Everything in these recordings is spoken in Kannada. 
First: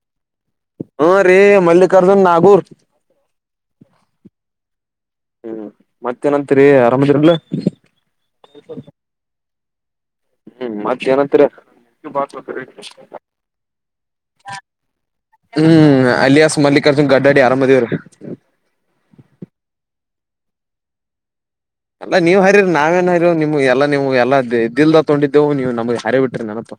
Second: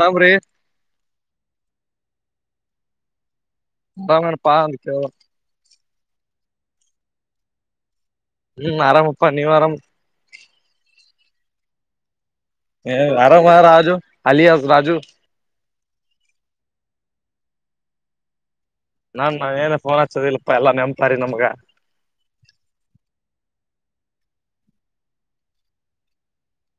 ತಂಬ್ರೀ ಹಾ ರೇ ಮಲ್ಲಿಕಾರ್ಜುನ್ ನಾಗೂರ್ [inaudible] ಬಮ್ಮನ್ ಪಾಂತ ಕೆ ಮತ್ತೇಏನತ್ರಿ ಆರಾಮದ್ರಲ್ ಹ್ಮ್ ಆರಾಮಪ್ಪಾ ನೀವ್ ಆರಾಮ್ ಹ್ಮ್ ಮತ್ತ ಏನತ್ರ [unintelligible] ಆರಾಮ ರಾಜು ಅಲಿಯಾಸ್ ರಾಜು ಹ್ಮ್ ಅಲಿಯಾಸ್ ಮಲ್ಲಿಕಾರ್ಜುನ್ ಗಡ್ಡ ಎ ಅರಾಮ ಅದಿವ್ರಿ. ನಾನ್ ಏನ ಫೋನ್ ಹಚ್ಚದಲ್ಪಾ ಎಲ್ಲಾ ನೆನ್ಪ್ಹಾರಿ ನಮ್ಗ. ಎಲ್ಲಾ ನೀವ್ ಹರಿರರಿ ನಾವೇನ್ ಹರಿವು ನಿಮ್ಗೆ ಎಲ್ಲಾ ನೀವು ಎಲ್ಲ ದಿಲ್ದ ತೊಂಡಿದ್ದೆವು ನೀವು ನಮ್ಗ್ ಹಾರಿ ಬಿಟ್ರಿ ನನಪ.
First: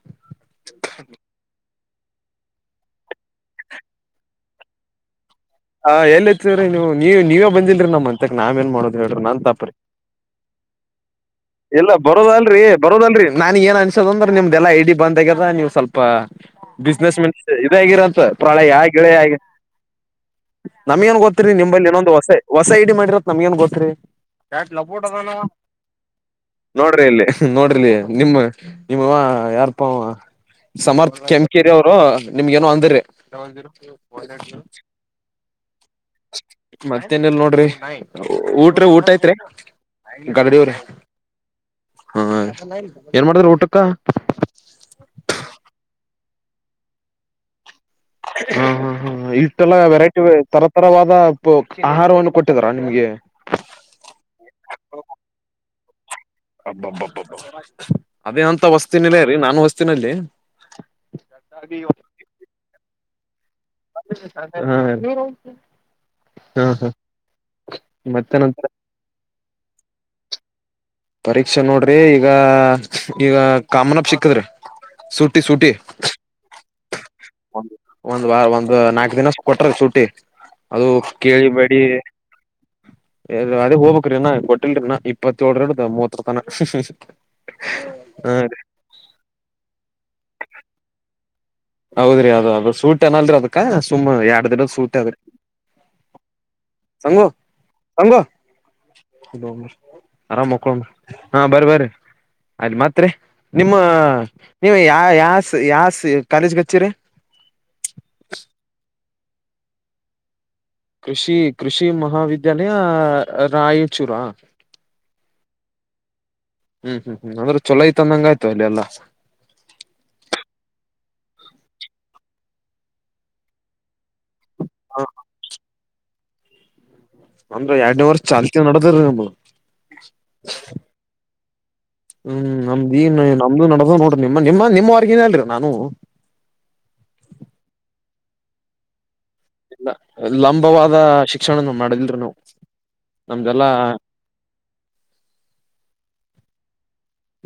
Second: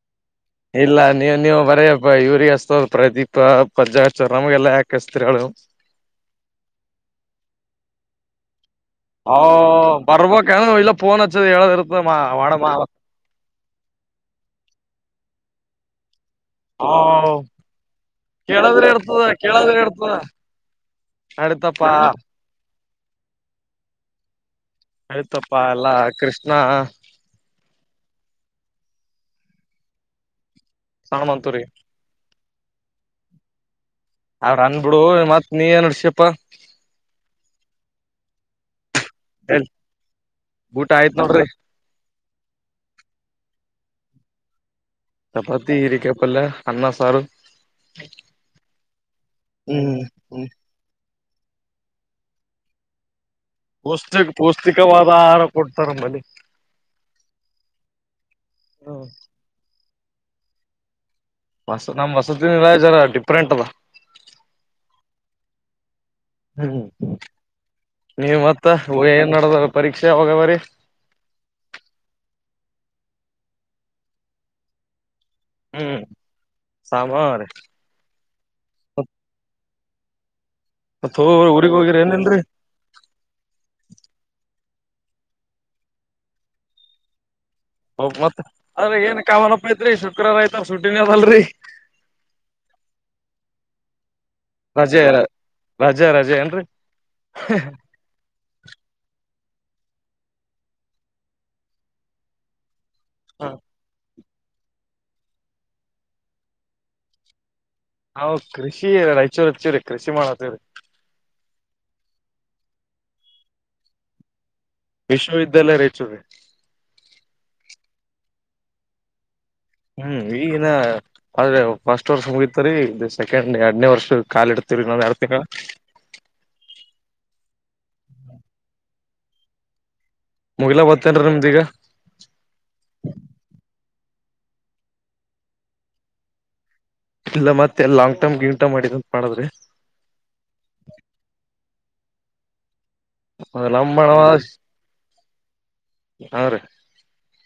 ಇಲ್ಲಾ ನೀವ ನೀವ ಬರೆ ಯೂರಿಯಸ್. ಸೋ ಪ್ರದೀಪಾ ಪಜ್ಜಾಚರ್ ನಮ್ಗ ಎಲ್ಲಾ ಯಾಕಸ್ತತಿರರೆಳ್ ನೀವ್. ಹಾ ಎಲ್ಲಿ ಎತ್ತೀವ್ರೀ ನೀವು ನೀ ನೀವೇ ಬಂದಿಲ್ರರಿ ನಮ್ಮ್ ಅಂತಕ್ ನಾವ ಏನ್ ಮಾಡೋದ. ಹೇಳ್ರಿ ಹ ನನ್ ತಪ್ರಿ ಬರ್ಬಕನು ಇಲ್ಲ ಫೋನ್ ಹಚ್ಚದ ಹೇಳದ ಇಲ್ಲ ಇರ್ತದ ಬರೋದಲ್ರರಿ ಮಾಡಮ್ಮ ಬರೋದಲ್ರರಿ ನಾನ ಏನ್ ಅನ್ಸದ ಅಂದ್ರ ನಿಮ್ದ ಎಲ್ಲಾ ಐ ಡಿ ಬಂದ ಆಗ್ಯದ. ಅದ ನೀವ್ ಸ್ವಲ್ಪಾ. ಬಿಸ್ನೆಸ್ ಮನ್ ಇದಾಗಿರಂತ ಪ್ರಳಯಾ ಕೇಳದ್ರೆ ಗೆಳ್ ಇರ್ತದ ಕೇಳದ್ರೆ ಇರ್ತದ ನಮ್ಗಏನ್ ಗೊತ್ತಿರಿ ನಿಮಲ್ಲಿ ನಡಿತಪ್ಪಾ ಇನ್ನೊಂದು ಹೊಸೆ ಹೊಸ್ ಸೈಡ್ ಮಾಡಿರತ್ ನಮ್ಗಏನ್ ಗೋತ್ರಿ. ಯಾಕ್ ಲಬುಟ್ ಅದಾನ್ ಅವಾ ನಡಿತಪ್ಪಾ ಎಲ್ಲಾ ಕೃಷ್ಣ ನೋಡ್ರಿ ಇಲ್ಲಿ ನೋಡ್ರಿಲಿ ನಿಮ್ಮ ನಿಮ್ಮವಾ ಯಾರ್ಪ ಅವಾ. ಸಮರ್ಥ ಸಣಮಂತೂರಿ ಕೆಂಕೇರಿ ಅವರು. ನಿಮ್ಗೆನೋ ಅಂದರಿ. ಒಡೆಟ್ಲು. ನೋಡು ಮತ್ ನೀ ಏನ್ ನಡಿಸಿಪಾ. ಊ ಟ್ರ ಊಟ ಐತ್ರಿ ಗಾಡಿವ್ರ ಊಟ ಆಯ್ತ್ ನೋಡ್ರಿ ಹ ಏನ್ ಮಾಡಿದ್ರ ಊಟಕ್ಕ. ಚಪಾತಿ ಇರಿಕಾಯಿ ಪಲ್ಯಾ ಅನ್ನಾ ಸಾರು. ಹ ಹಾ ಹ ಇಷ್ಟೆಲ್ಲ ಹ್ಮ್ ವೆರೈಟಿ ಹ್ಮ್ ತರ ತರವಾದ. ಪ ಆಹಾರವನ್ನು ಕೊಟ್ಟಿದಾರಾ ನಿಮ್ಗೆ. ಬುಷ್ಟೆಡ್ ಪೌಷ್ಟಿಕವಾದ ಆಹಾರ ಕೊಡ್ತಾರಂಬಲ್ಲಿ. ಹಬ್ಬಬ್ಬಬ ಅದೇ ಅಂತ ವಸ್ತಿನಿಲ್ಲೇ ರೀ ನಾನುಸ್ ತ್ತಿನಲ್ಲಿ. ಹೊಸ ನಮ್ ಹೊಸದಿನರಾಯ ಜರ ಟ ಹಾ ಹಾ ಹ್ಮ್ ಹಾ ಮತ್ತೆನಂತೀರಾ. ನಡದಾರ ಪರೀಕ್ಷೆ ಯಾವಾಗ ಅವರಿ. ಪರೀಕ್ಷೆ ನೋಡ್ರಿ ಈಗ ಈಗ ಕಾಮನ್ ಅಪ್ ಸಿಕ್ಕದ್ರಿ ಸು ಸೂಟಿ ಹ್ಮ್ ಸಾಮಾರಿ ಒಂದ್ ವಾರ್ ಒಂದು ನಾಲ್ಕು ದಿನ ಕೊಟ್ರ ಸುಟಿ ಟ್ಟೆ. ಅದು ಮತ್ ಊರಿಗ್ ಕೇಳಿಬೇಡಿ ಹೋಗಿರಿ ಏನ್ಲ್ರರಿ ಎದು ಅದೇ ಹೋಗ್ಬೇಕ್ರಿ ಇನ್ನಾ ಕೊಟ್ [unintelligible] ಇಪ್ಪತ್ಯೋಳರದು ದ ಮೂವತ್ರುಪಾನ ಹೋಗ್ಬತ್ತ್ ಅದ್ರೆ ಏನ್ ಕಾಮನಪ್ಪ ಐತ್ರಿ ಶುಕ್ರವಾರ ಆಯ್ತು ಸುಟ್ಟಿನ ಅದಲ್ರಿ. ಹೌದ್ರಿ ಅದ್ ಅದು ಸೂಟ್ ಅನ್ನಲ್ರಿ ಅದಕ ಸುಮ್ಮ್ ಯಾ ರಜೆ ರಜೆ ರಜೆ ಏನ್ರಿ? ಸಂಗು ಸಂಗು [unintelligible] ಆರಾಮ್ ಮಕ್ಕೊಮ ಹಾ ಬರಿ ಬರಿ ಆಯ್ತು ಮತ್ತ್ ತ್ರಿ ನಿಮ್ಮ ನೀವು ಯ ಯಾಸ್ ಯಾಸು ಕಾಲೇಜ್ಗಚ್ಚಿರಿ. ಅವ್ರ್ ಕೃಷಿ [unintelligible] ಚೂರ್ ಚುರಿ ಕೃಷಿ ಮಾಡತ್ತೀವ್ರಿ. ಕೃಷಿ ಕೃಷಿ ಮಹಾವಿದ್ಯಾಲಯ ರಾಯಚೂರಾ? ವಿಶ್ವವಿದ್ಯಾಲಯ ರಯ್ಚೂರಿ. ಹ್ಮ್ ಹ್ಮ್ ಹ್ಮ್ ಅಂದ್ರೆ ಚೊಲೋ ಐತಂದಂಗಾಯ್ತು ಅಲ್ಲಿ ಎಲ್ಲ. ಹ್ಮ್ ಈಗಿನ್ನ ಆದ್ರೆ ಫಸ್ಟ್ ವರ್ಷ ಮುಗಿತರಿ ಇದು ಸೆಕೆಂಡ್ ಎರಡ್ನೇ ವರ್ಷ ಕಾಲಿಡ್ತಿವಿ ಹ ನೋಡ್ [unintelligible] ಅಂದ್ರ ಎರಡ್ನೇ ವರ್ಷ ಚಾಲ್ತಿ ನಡದ್ರೀ ನಾಮು ಮುಗಿಲ ಬತ್ತೇನ್ರಿ ನಿಮ್ದ ಈಗ ಹ್ಮ್ ನಮ್ದೀನ್ ನಮ್ದು ನಡದವ್ ನೋಡಿ ನಿಮ್ಮ ನಿಮ್ಮ ನಿಮ್ಮವಾರ್ಗಿನ ಅಲ್ರಿ ನಾನೂ. ಇಲ್ಲ ಮತ್ತೆ ಎ ಲಾಂಗ್ ಟರ್ಮ್ ಗಿಂಗ್ ಟರ್ಮ್ ಮಾಡಿದನ್. ಇಲ್ಲ ಲಂಬವಾದ ಶಿಕ್ಷಣ ನ ಮಾಡದಿಲ್ರಿ ನಾವ್. ಅದು ಲಂಬನವಾಸ್ ಹ ರೀ.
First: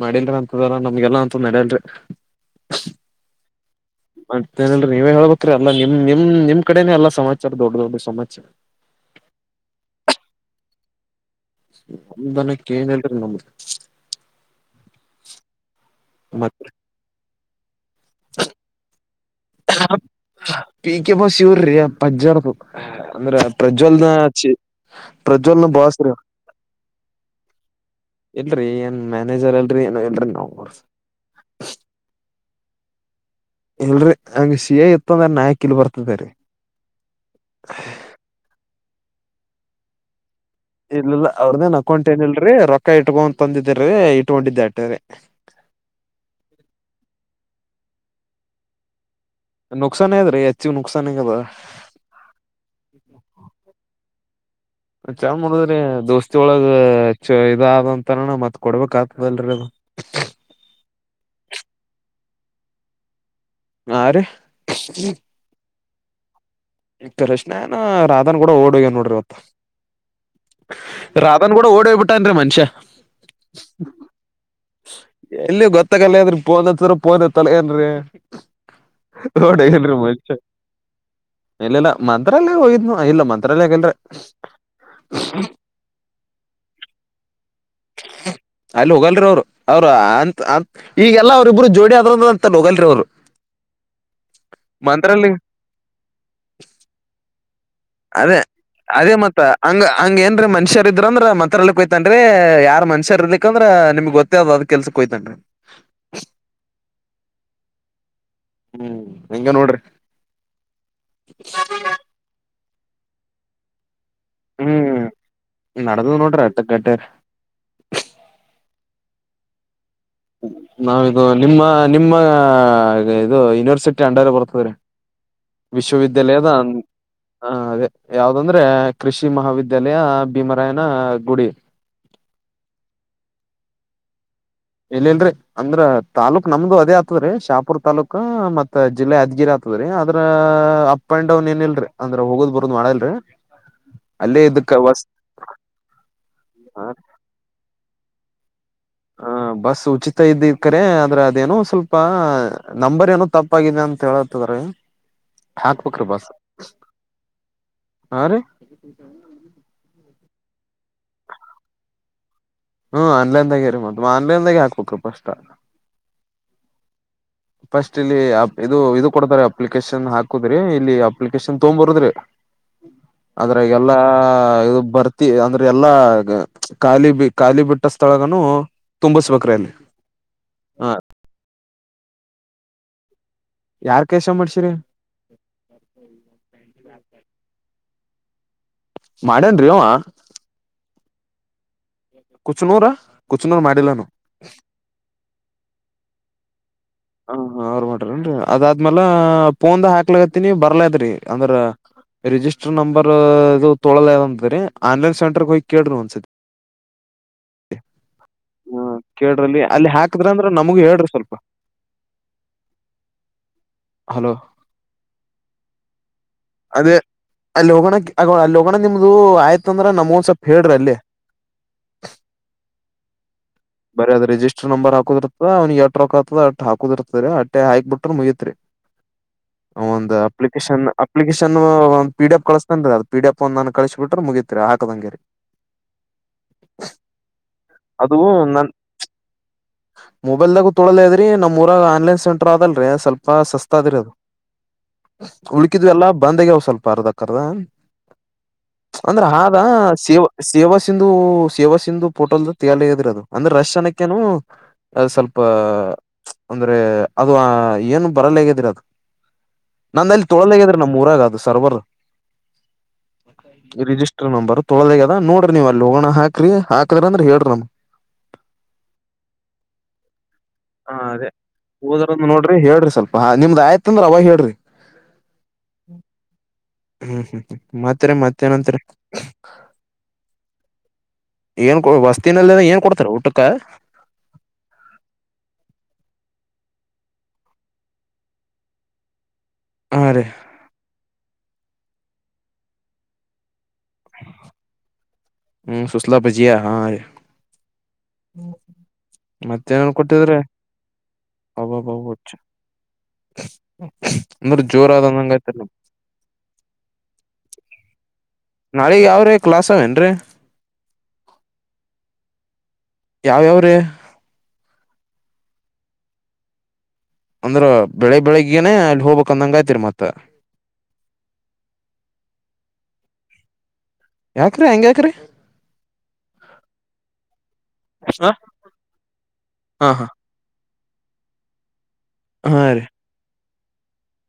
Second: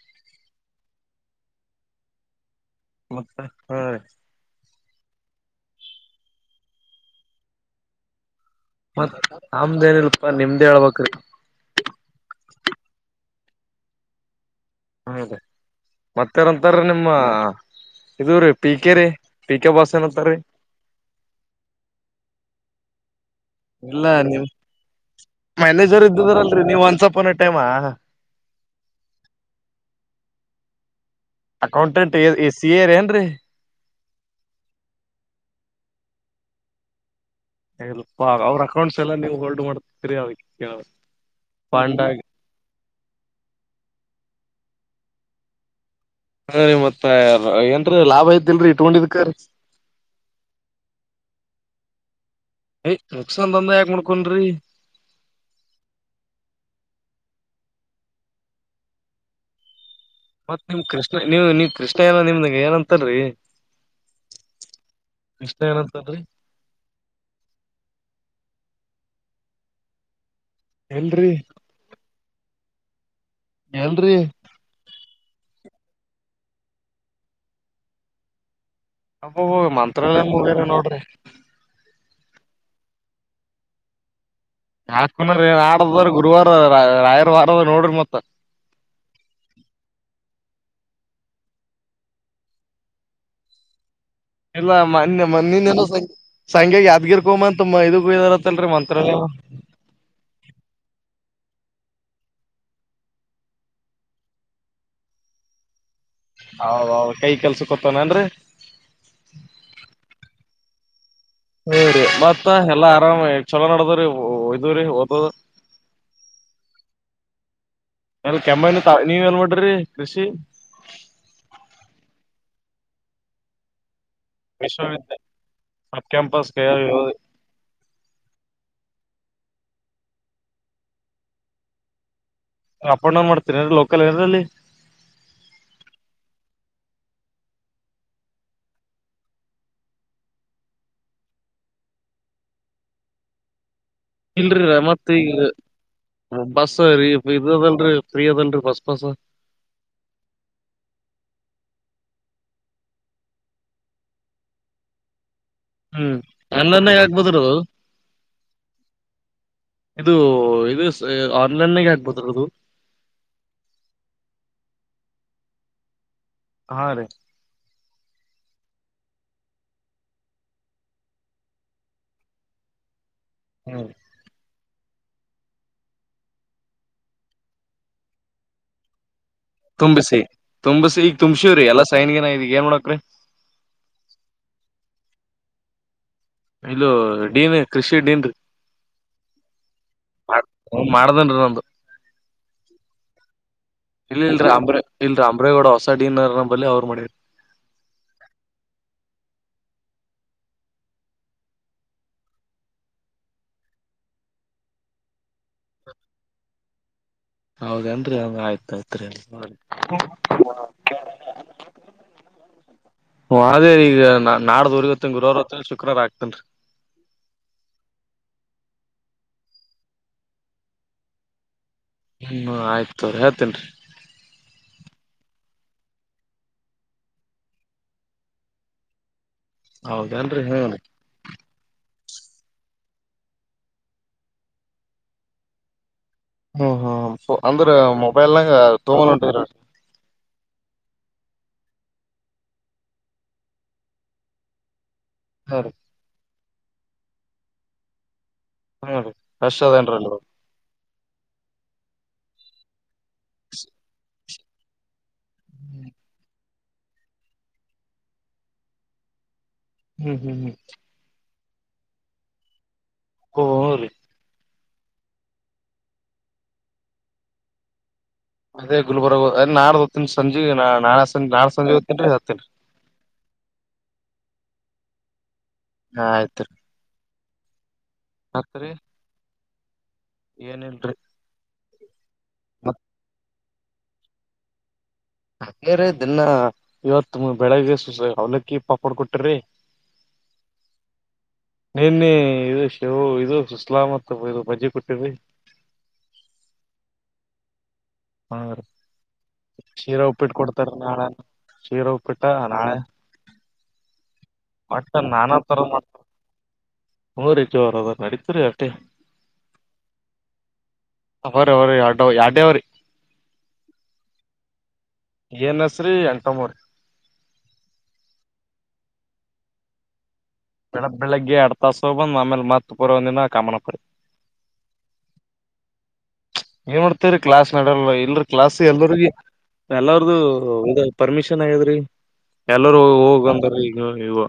ಮಾಡಿಲ್ರಿ ಅಂತದೆಲ್ಲ ನಮ್ಗೆಲ್ಲಾ ಅಂತದ್ ನಡ್ಯಲ್ರಿ. ಮತ್ತೆ ಹ [unintelligible] ತ್ತೇನಿಲ್ರಿ ನೀವೇ ಹೇಳ್ಬೇಕ್ರಿ ಎಲ್ಲ ನಿಮ್ ನಿಮ್ ನಿಮ್ಮ್ಕಡೆೇನೆ ಎಲ್ಲಾ ಸಮಾಚಾರ ದೊಡ್ಡ ದೊಡ್ಡ ಸಮಾಚ್ ಮತ್ ಆಮ್ದ ಏನಿಲ್ಪಾ ನಿಮ್ದೇ ಹೇಳ್ಬೇಕ್ರಿ. ನಮ್ದನಕ್ಕ ಏನಿಲ್ರಿ ನಮ್ದು. ಹೌದ. ಮತ್ ಮತ್ತೆನಂತಾರ್ರಿ ನಿಮ್ಮ. ಇದು ರೀ ಪಿ ಕೆ ರೀ ಪಿ ಕೆ ಬಾಸ್ ಏನಂತಾರೀ ಪಿ ಕೆ ಬಾಸ್ ಇವ್ರ್ರಿ ಅಜ್ಜರ್ದು. ಅಂದ್ರ ಇಲ್ಲ ಪ್ರಜ್ವಲ್ನ ನಿಮ್ ಚಿ ಪ್ರಜ್ವಲ್ನ ಮ್ಯಾನೇಜರ್ ಬಾಸ್ರಿ ಇದ್ದಿದ್ರಲ್ರರಿ ನೀವ್ ಒನ್ಸ್ ಅಪಾನ್ ಎ ಟೈಮ್ ಇಲ್ರಿ ಏನ್ ಮ್ಯಾನೇಜರ್ ಅಲ್ರಿ ಏನು ಇಲ್ರಿ ನಾವ. ಅಕೌಂಟೆಂಟ್ ಎಸ್ ಸಿ ಎರ್ ಏನ್ರೀ. ಇಲ್ರಿ ಹಂಗ ಸಿ ಎ ಇತ್ತಂದ್ರ ನಾಯಕಿಲ್ ಬರ್ತದರಿ. ಎ ಇಲ್ಪಾ ಅವ್ರ. ಕೌಂಟ್ಸ ಎಲ್ಲಾ ನೀವು ಹೋಲ್ಡ್ ಮಾಡ್ತೀರಿ. ಕೇಳ್ ಇಲ್ಲ ಇಲ್ಲಾ ಅವ್ರದೆನ್ ಅಕೊಂಟ ಫಂಡಾಗಿ ಏನ್ ಇಲ್ಲ ಲ್ರೀ ರೊಕ್ಕ ಇಟ್ಕೊಂತಂದಿರಿ ಇಟ್ಕೊಂಡಿದ್ದೆ. ತವೇ. ಹ ರೀ ಮತ್ತ ಏನ್ರೀ ಲಾಭ ಐತಿಲ್ರರಿ ಇಟ್ಕೊಂಡಿದ್ಕರ. ನುಕ್ಸಾನ ಅದ್ರೀ ಹೆಚ್ಚಿ ನುಕ್ಸಾನಂಗ ಏಯ್ ನುಕ್ಸಾನ್ ದಂದ ಯಾಕ ಮಾಡ್ಕೊಂಡ್ರಿ ಅದ ಚ ನೋಡದ್ರಿ ದೋಸ್ತಿ ಒಳಗ ಹೆಚ್ಚ ಇದಾದಂತರ ನ ಮತ್ ಕೊಡ್ಬೇಕ ಆಗ್ತದಲ್ರಿ ಅದು. ಮತ್ ನಿಮ್ ಕೃಷ್ಣ ನೀವು ನೀವ್ ಕೃಷ್ಣ ಎಲ್ಲ ನಿಮ್ದಾಗ ಏನಂತರರಿ. ಆ ರಿ. ಕೃಷ್ಣ ಏನಂತನ್ರಿ ಈ ಕೃಷ್ಣ ಏನೋ ರಾಧನ್ ಗೂಡ ಓಡಿ ಹೋಗ್ಯಾನ ನೋಡ್ರಿ ಅವತ್ತ್. ಎಲ್ರಿ ರಾಧನ್ ಗೂಡ ಓಡೋಗ ಬಿ ಟ ಮನ್ಷ್ಯ. ಎಲ್ರಿ. ಎಲ್ಲಿ ಗೊತ್ತಾಗಲ್ಲ ಆದ್ರ ಪೋನ್ ಹಚ್ಚಿರ ಪೋನ್ ಯತ್ತಲ್ಲಗೇನ್ರಿ. ಅಬ್ಬಾಬಾ ಮಂತ್ರಾಲಯಂ ಹೋಗ್ಯಾರನ ನೋಡ್ರಿ. ಇಲ್ಲೆಲ್ಲಾ ಮಂತ್ರಾಲಯ ಹೋಗಿದ್ನು ಇಲ್ಲಾ ಮಂತ್ರಾಲಯಕ ಇಲ್ರಿ. ಯಾಕ ಆಡಾರ ಗುರುವಾರ. ರಾಯರ ವಾರ್. ಅಲ್ಲಿ ಹೋಗಲ್ರಿ ಅವರ ಅವರ ಅಂತ ಅನ್ ಈಗೆಲ್ಲಾ ಅವ್ರಿಬ್ರು ಜೋಡಿ ಅದ್ರಂದ ಅಂತ ಹೋಗಲ್ರಿ ಅವ್ರು. ಇಲ್ಲಾ ಮನ್ನಿ ಮಂತ್ರಾಲಯ ಮನಿನ್ನೆನು ಸಣ್ ಸಂಗ್ಯಾಗ ಯಾದ್ಗಿರ್ಕೋಮಂತ. ಅದೇ ಅದೇ ಮತ್ತ ಹಂಗ ಹಂಗ ಏನ್ರ ಮನುಷ್ಯರ ಇದ್ರಂದ್ರ ಮತ್ ತ್ರಾಲಯಕ ಹೋಯಿತಾನ್ರೀ ಯಾರ್ ಮನುಷ್ಯ ಇರ್ಲಿಕಂದ್ರ ನಿಮ್ಗ್ ಗೊತ್ತೇ ಅದ ಅದ್ ಕೆಲ್ಸಕ್ ಹೋಯಿತಾನ್ರೀ. ಹೌ ಹೌ ಕೈ ಕೆಲ್ಸ ಕೊತ್ತನರ್ರಿ. ಹ್ಮ್ ಹಿಂಗ ನೋಡ್ರಿ. ಹ್ಹೂರಿ ಮತ್ತ. ತ್ತೋಹ ಎಲ್ಲಾ ಆರಾಮ್ ಇವ್ ಛೊಲೋ ನಡದ್ವರಿ ಇವು. ಹ್ಮ್ ನಡದು ನೋಡ್ರಿ ಅಟ್ಟಕ ಗಟ್ಟರ. ತ್ತಾವ ನೀವ್ ಎಲ್ಲ ನೋಡ್ರಿ. ನಾವ ಇದು ನಿಮ್ಮ ನಿಮ್ಮ. ಹಗ ಇದು ಯೂನರ್ವಸಿಟ್. ಕ್ಕೆ ಅಂಡರ್ ಬರತ್ವರೆ ವಿಶ್ವವಿದ್ಯಾಲಯ ಸಬ್ ವಿಶ್ವವಿದ್ಯಾಲಯದ ಕ್ಯಾಂಪಸ್ ಅನ್ ಹ ಅವೇ ಯಾವ್ದು ಅಂದ್ರೇ ಕೃಷಿ ಮಹಾವಿದ್. ದಲೆಯಾ ಭೀಮರಾಯನ ಗುಡಿ. ಅಪ್ ಅಂಡ ಡೌನ್ ಮಾಡ್ತೀರಿನಲೋಕಲ್ ಎದ್ರಲ್ಲಿ. ಇಲ್ಲೇ ಇಲ್ಲದ್ರಿ ಅಂದ್ರ ತಾಲೂಕ್ ನಮ್ದು ಅದೇ ಆತದ್ರೀ ಶಾಪುರ್ ತಾಲೂಕ ಮತ್ತ ಜಿಲ್ಲಾ ಯಾದಗಿರಿ ಆತದ್ರೀ ಆದ್ರ ಅ ಅ ಅಪ್ ಆಂಡ್ ಡೌನ್ ಏನ ಇಲ್ರರಿ ಅಂದ್ರ ಹೋಗೋದ್ ಬರುದ್ ಮಾಡಲ್ರಿ. ಇಲ್ರಿರ ಮತ್ತು ಈಗ ಬಸ್ಸು ರೀ ಫೀದುದಲ್ರಿ. ಫ್ರೀ ಅದಲ್ರೀ ಬಸ್. ಪಾಸ್ ಹ ಬಸ್ ಉಚಿತ ಇದ್ದಿದ್ ಕರೆ ಆದ್ರ ಅದೇನು ಸ್ವಲ್ಪ. ಪ್ಪಾ ನಂಬರ್ ಏನೋ ತಪ್ಪಾಆಗಿದೆ ಅಂತ ಹೇಳುತದ್ರೇ. ಹಾಕ್ಬೇಕ್ ರೀ ಹ್ಮ್ ಬಸ್ ಆನ್ಲೈನ್ಗ ಹಾಕ್ಬೋದ್ರ ಅದು ಹಾ ರೀ. ಇದು ಯೂನುಸ್ ಎ ಆನ್ಲೈನ್ ನ್ನಿಗೆಹಾಕ್ ಬದರುದು. ಹ್ಮ್ ಆನ್ಲೈನ್ದಾಗೆ ಇರಿಮದ ಮಾ ಆನ್ಲೈನ್ದಾಗೆ ಹಾಕ್ಬೇಕರೀ ಪಸ್ಟಾ. ಹಾ ರೀ. ಫಸ್ಟ್ ಇಲ್ಲಿ ಅಪ್ ಇದು ಇದು ಕೊಡ್ತಾರೆ ಅಪ್ಲಿಕೇಶನ್ ಹಾಕುದ್ರಿ ಇಲ್ಲಿ ಅಪ್ಲಿಕೇಶನ್ ತೊಂಬ ಬರುದ್ರಿ. ಆದ್ರಾಗ ಹ್ಮ್ ಎಲ್ಲಾ ಇವುಬ್. ಬರ್ತಿ ಅಂದ್ರೆ ಎಲ್ಲಾ ಗ ಖಾಲಿ ಬಿ ಖಾಲಿ ಬಿಟ್ಟ ಸ್ಥಳಗನು ತುಂಬುಸಬೇಕ. ತುಂಬಿಸಿ ತುಂಬಸಿ ಈಗ ತುಂಬಶ್ವೆರೀ ಎಲ್ಲಸ. ಟೈನಿಗೆನ ಇದ ಏನ್ ಮಾಡೋಕ್ರೀ. ಯಾರ್ ಕೆಸಅ ಮಾಡ್ಸಿರಿ. ಇಲ್ಲೊ ಡೀ ಎನ್ ಎ ಕ್ರಿಷ್. ತ್ತಿಡೆಂಡ್ರಿ. ಮಾಡ್ಯಾನ್ರಿ ಇವಾ. ಮಾಡದಾನ್ರಿ ನಮ್ದು. ಕುಚನೂರ್ ಮಾಡಿಲ್ಲಾನು ಇಲ್ಲಿ ಇಲ್ ರೀ ಆಂಬ್ರೇ ಇಲ್ರಿ ಆಂಬ್ರೇಗೌಡಾವ ಹೊಸೈಡ್. ಡಿ ನಾರ್ ರಂಬಲ್ಲೆ ಅವ್ರು. ಮಾಡಿರಿ ಹ ಹಾ ಅವ್ರು ಮಾಡ್ರಾನ್ರಿ ಅದಾದ್ಮ್ಯಾಲಾಬ್. ಫೋನ್ದಾಗ ಹಾಕ್ಲತ್ತನಿ ಬರ್ಲದ್ರೀ ಅಂದ್ರ ರಿಜಿಸ್ಟರ್ ನಂಬರ್ ಇದು ತೊಳ್ಯಲಾ ಅವುಂದ್ರಿ ಆನ್ಲೈನ್ ಸೆಂಟರ್ಗೆ ಹೋಗಿ ಕೇಳ್ರಿ ಒಂದ್ಸತಿ. ಹೌದೇನ್ರಿ ಹಂಗ ಆಯ್ತು ಹಾ ಆಯತ್ರಿ ನೋ ಕೇಳ್ರಲ್ಲಿ ಅಲ್ಲಿ [unintelligible] ಹಾಕದ್ರ ಅಂದ್ರ ನಮಗು ಹೇಳ್ರಿ ಸ್ವಲ್ಪ ವಾದೇ ಈಗ ನ ಹಲೋ ನಾಡ್ದೂರ್ಗತ್ತೀನ್ ಗುರುವಾರತ್ತ ಶುಕ್ರವಾರ ಆಗ್ತನ್. ಅದೇ ಅಲ್ಲಿ ಹೋಗಣಕ್ ಆಗ ಅಲ್ಲಿ ಹೋಗಣ ನಿಮ್ದು ಆಯ್ತಂದ್ರ ನಮಗೊಂಸ್ವಲ್ಪ್ ಹೇಳ್ರಿ ಅಲ್ಲೆ. ಹ್ಮ್ ಆಯ್ತ ತೋರಿ ಹೇಳ್ತೇನ್ರಿ ಬರಿ ಅದು ರಿಜಿಸ್ಟರ್ ನಂಬರ್ ಹಾಕುದ್ರು ಬ್ರೊ ಅವ್ನಿಗೆ ಎಟ್ ರೊಕ್ಕಾತದ ಅಟ್ಟ್ ಹಾಕದಿರ್ತರಿ ಅಟ್ಟೆ ಹಾಕ್ ಬಿಟ್ರ ಮುಗಿತ್ರಿ. ಒಂದು ಹೌದೇನ್ರಿ ಹ್ಮ್ ಅಪ್ಲಿಕೇಶನ್ ಒಂದ್ ಪಿ ಡಿ ಎಫ್ ಕಳಿಸ್ತಾನ್ರಿ ಅದು ಪಿ ಡಿ ಎಫ್ ಒಂದ್ ನನಗ್ ಕಳಸ್ಬಿಟ್ರೆ ಮುಗತ್ರಿ ಹಾಕ್ದಂಗೆರಿ. ಹ್ಮ ಹ ಅಂದ್ರೆ ಅದು ಮೊಬೈಲ್ನಂಗ ತಗೊಂಡಟ ಮೊಬೈಲ್ದಾಗ ತೊಳದದ್ರಿ ನಮ್ಮೂರಾಗ ಆನ್ಲೈನ್ ಸೆಂಟರ್ ಆದಲ್ರಿ ಸ್ವಲ್ಪ ಸಸ್ತ ಅದರಿ ಅದು. ಹಾ ಹುಳಿ ರೀ ಬಂದಾಗ್ಯವ್ ಸ್ವಲ್ಪ ಅರ್ದಕರ್ದ ಹಾ ರೀ ಅಂದ್ರ ಆದ ಫ್ರೆಶ್ ಅದೇನ್ರಿ ಅಲ್ಲಿ. ಸೇವ ಸೇವ ತಿಂದೂ ಸೇವಾ ಸಿಂಧು ಪೋರ್ಟಲ್ದು ತಿಯಾಲಿ ಆದ್ರದು. ಅಂದ್ರೆ ರಶ್ನಕೇನು ಅದು ಸ್ವಲ್ಪಾ ಅಂದ್ರೆ ಅದು ಆ ಏನು ಬರಲ್ಲೇಗದಿರದು. ಹ್ಮ್ ನನ್ನಲ್ಲ್ ಹ್ಮ್ ಹ್ಮ್ ತೊಲ್ದಗಿರದ್ ನಮ್ಮೂರಾಗದು. ತರ್ವರು. ಓ ಹ್ಮ್ ರೀ ರಿಜಿಸ್ಟರು ನಂಬರು ತೊಳ್ದಗದ ನೋಡ್ರಿ ನೀವ ಅಲ್ಲಿ ಹೋಗಣ ಹಾಕ್ರಿ ಹಾಕದ್ರ ಅಂದ್ರ ಹೇಳ್ರಿ ನಮ್ಗ. ಅದೇ ಗುಲ್ಬರ್ಗ ಅ ನಾಡ್ದ [unintelligible] ಹಾ ನಾಳೆ ಅದೇ ಸಂಜೆ ನಾಳೆ ಸಂಜೆ ಹೊತ್ತೇನ್ರಿ ಹೋದಾರಂದು ಹತ್ತೇನ್ರಿ ನೋಡ್ರಿ ಹೇಳ್ರಿ ಸ್ವಲ್ಪ ನಿಮ್ದ್ ಆಯ್ತು ಅಂದ್ರ ಅವಾಗ ಹೇಳ್ರಿ. ಆಯ್ತ್ರಿ. ಹ್ಮ್ ಹ್ಮ್ ಹ್ಮ ಮತ್ತ್ರೀ ಮತ್ತೇನಂತರಿ ಹ [inaudible] ಏನಿಲ್ರಿ. ಏನು ಕೊಡ್ ಬಸ್ ತಿನ್ನಲ್ಲ ಅಂದ್ರ್ ಏನ್ ಕೊಡ್ತಾರೆ ಊಟಕ್? ತ್ತ. ಅದೆ ರೀ ದಿನ್ನಾ ಇವತ್ತು ಬೆಳಿಗ್ಗೆ ಸಸಾ ಅವಲಕ್ಕಿ ಪಾಪಡ್ ಕೊಟರೀ. ಹಾ ರೀ. ನಿನ್ನೆ ಇ ಶ ಇದು ಸುಸ್ಲಾ ಮತ್ತು ಇದು ಬಜ್ಜಿ ಕೊಟ್ಟಿರಿ ಹ್ಮ್ ಸುಲ್ಲಾ ಭಜಿಯಾ ಹಾ ರೀ. ಹಾ ರೀ ಮತ್ತೇನನ್ ಶಿರಾ ಉಪ್ಪಿಟ್ಟ ಕೊಟ್ಟಿದ್ರೆ ಕೊಡ್ತಾರ ನಾಳೆ ಶಿರಾ ಅಬ್ಬಬ್ಬ ಉಪ್ಪಿಟ್ಟ ನಾಳೆ. ಅಂದ್ರ ಜೋರ ಮಟ್ಟ ಆದಂದಂಗ ನಾನಾ ಆಯ್ತಲ್ಲ ತರ ಮೂಚರದ ಹೂ ರೀ ಜೋರದ. ಬಾಡಿ. ನಾಳಿಗ ಯಾವ್ರೆ ಕ್ಲಾಸ್ ಅವ್ನ್ರೀ ಅವರಿ ಅವ್ರಿ ಎರಡ್ ಎರಡೇ ಅವ್ರಿ ಯಾವ್ಯಾವ್ರೀ. ಏನ್ಸರಿ ಎಂಟಮ್ಮ್ರ. ಅಂದ್ರ ಬೆಳಿಗ್ ಬೆಳಿಗ್ಗನೆ ಅಲ್ಲಿ ಹೋಗ್ಬೇಕ್ ಅಂದಂಗ ಆಯ್ತಿರಿ ಮತ್ತ. ಬೆಳಗ್ ಬೆಳಗ್ಗೆ ಎಡ್ ತಾಸ ಹೋಗ್ ಬಂದ್ ಆಮೇಲೆ ಮತ್ತ ಪುರಾ ದಿನಾ ಕಾಮನ ಪುರಿ ಯಾಕ್ರಿ ಹಂಗ್ಗ್ಯಾಕ್ರಿ. ಏನ್ ಮಾಡ್ತೇರೀ ಕ್ಲಾಸ್ ನಡಲ್ ಇಲ್ರ ಕ್ಲಾಸ್ ಎಲ್ರಿಗ ಹಾ ಹಾ ಎಲ್ಲಾರದು ಇದ ಪರ್ಮಿಷನ್ ಆಗೆದ್ರೀ. ಹಾ ಎಲ್ಲರು ರೀ ಹೋಗಂದ್ರ ಈ. ನೀವ ನೀವೋ.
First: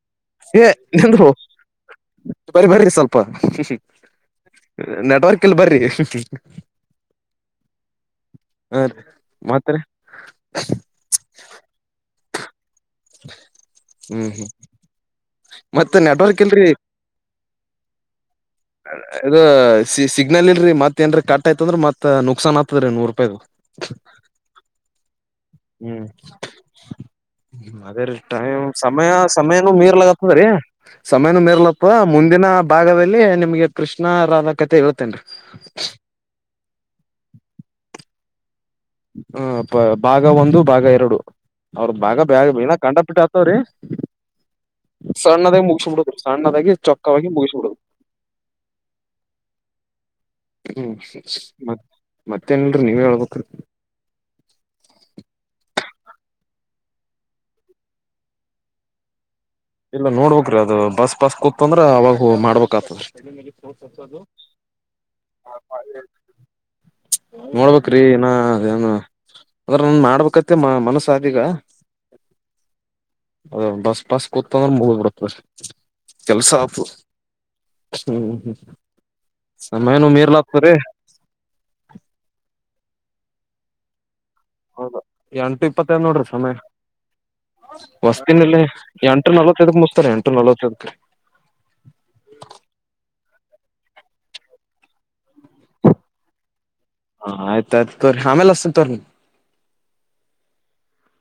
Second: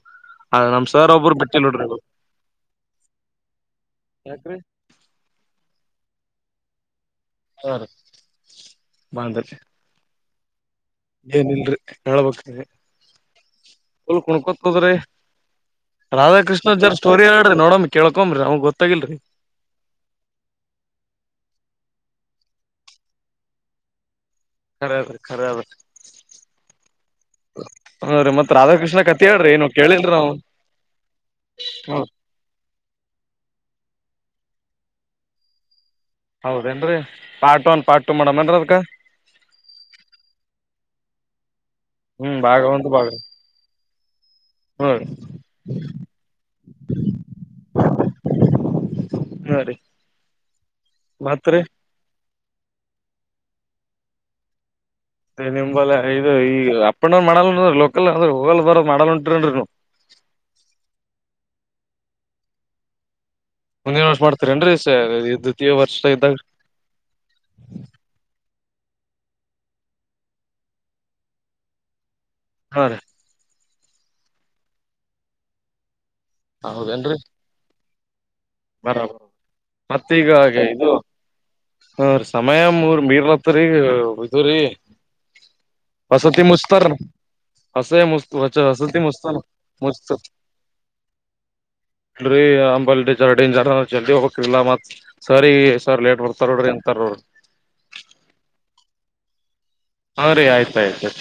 ಏ ನರು ಬರ ಬರ್ರಿ ಸ್ವಲ್ಪ ಯಾಕ್ರಿ ನೆಟ್ವರ್ಕ್ ಇಲ್ ಬರ್ರಿ. ಸರ್ ಹಾ ರೀ ಮತ್ ರೀ. ಹ ಹಂಗೇನ್ ಇಲ್ರಿ ಹೇಳಬೇಕ್ ನೀವೇ. ಲ್ ಹ್ಮ್ ಹ್ಮ್ ಕುಣಕೋತ್ ಕುುದ್ರಿ ಮತ್ ನೆಟ್ವರ್ಕ್ ಇಲ್ರಿ ರಾಧಾಕೃಷ್ಣ ಜರ್ ಸ್ಟೋರಿ ಹೇಳ್ ನೋಡಮ್ ಕೇಳ್ಕೋರಿ ಅವ್ನ್ ಗೊತ್ ಇದ ಸಿ ಸಿಗ್ನಲ್ ಇಲ್ರರಿ ಮತ್ತತ್ ಏನ್ರೀ ಕಾಟ್ ಆಯತಂದ್ರ ಮತ್ ನ ಸನ್ ಆಗ್ತದೆ ರೀ ನೂರು ರೂಪಾಯ್ದ. ಖರೆ ಹೇಳ್ರಿ. ಹ್ಮ್ ಅದೇ ಹಾ ರೀ ಮತ್ ರೀಟೈಮ್ ರಾಧಾಕೃಷ್ಣ ಸಮಯ ಕತಿ ಹೇಳ್ರಿ ಏನು ಸಮಯನೂ ಕೇಳಿಲ್ರಿ ನಾವು ಮೀರ್ಲಕ್ಕಪ್ಪದ್ರೀ ಸಮಯನೂ ಮೀರ್ಲಪ್ಪ ಹೌದ್ ಮುಂದಿನ ಭಾಗದಲ್ಲಿ ನಿಮ್ಗೆ ಕೃಷ್ ನಾ ರಾದಾ ಕತೆ ಹೇಳ್ತೇನ್ರಿ. ಹೌದೇನ್ರೀ ಪಾರ್ಟ್ ಒನ್ ಪಾರ್ಟ್ ಟು ಮಾಡಡಿನ್ರಿ ಅದ್ಕ್. ಹ ಭಾ ಭಾಗ ಒಂದು ಭಾಗ ಎರಡು. ಅವ್ರ ಬಾಗ ಹ್ಮ್ ಬ ಭಾಗ ಏನ ಒಂದು ಕಂಡಾ ಭಾಗ ಬಿಟ್ಟ ಆತವ್ರೀ. ಹ್ಮ್ ಸಣ್ಣದಾಗಿ ಮುಗಿಸಬಿಡುದು ಸಣ್ಣದಾಗಿ ಚೊಕ್ಕವಾಗಿ ಮುಗಿಸ್ಬಿಡುದ್. ಹಾ ರೀ ಹ್ಮ್ ಮತ್ರಿ ಮತ್ ಮತ್ತೇನಿಲ್ರಿ ನೀವ ಹೇಳ್ಬೇಕ್ರೀ. ಸೇ ನಿಂಬಲ್ಲ ಇದು ಈಗ ಅಪ್ ಅಂಡ್ನ್ ಮಾಡಲ್ಲಂ ಲೋಕಲ್ ಹಲ್ರ ಓಲ ಊಬರ್ ಮಾ ಉಂಟು ಇಲ್ಲ ನೋಡ್ಬಕ್ರಿ ಅದು ಬಸ್ ಬಸ್ ಕೂ.. ತೊಂದ್ರೆ ಆವಾಗ್ ಮಾಡ್ಬೇಕಾತದ್ರಿ. ಮುಂದಿನ ವರ್ಷ ಮಾಡ್ತೀರೇನ್ರಿ ದ್ವಿತೀಯ ವರ್ಷ ಇದ್ದಾಗ ನೋಡ್ಬೇಕ್ರಿ ಇನ ಏನು.. ಆದ್ರ ನಾನ್ ಮಾಡಡ್ಬೇಕತ್ತಿ ಮನಸಾದೀಗ. ಹಾ ರೀ. ಅ ಬಸ್ ಪಾಸ್. ಹೊಗ್ [inaudible] ಬರ್ರಿ. ಕೆಲ್ಸ ಆ ಹ್ಮ್. ಬರು. ್ ಸಮಯನು ಮತ್ತ್ ಈಗ ಮೀರ್ಲಾತದ್ರಿ ಇದು ಸಮಯ ಮೂರ್ ಮೀರಲಾತ್ರಿ. ಹೌದಾ ಎಂಟು ಇಪ್ಪತ್ತೈದ್ ನೋಡ್ರಿ ಸಮಯ ಮುಚ್ತಾರ ಹೊಸೇ ಮುಸ್ ಹೊಸ್ತಿನಲ್ಲಿ ವಸತಿ ಎಂಟು ಮುಸ್ತಾನ ನಲ್ವತ್ತೈದಕ್ ಮುಸ್ತಾರ ಮುಚ್ತಲ್ರಿ ಎಂಟು ನಲ್ವತ್ತೈದಕ. ೆ ರ್ಡನ್ ಜನ ಜಲ್ದಿ ಹೋಗ್ತಿಲಿಲ್ಲ ಮತ್ ಸರಿ ಈ ಸರ್ ಲೇಟ್ ಬರ್ತಾರ ನೋಡ್ರಿ. ಅಂತಾರ ಅವ್ರು ಹ ಆಯ್ತಯ್ತು ರಿ ಆಮೇಲೆ ಅಸನ್ ತೋರಿ. ಹುರಿ ಆಯ್ತ ಆಯ್ತು್ತು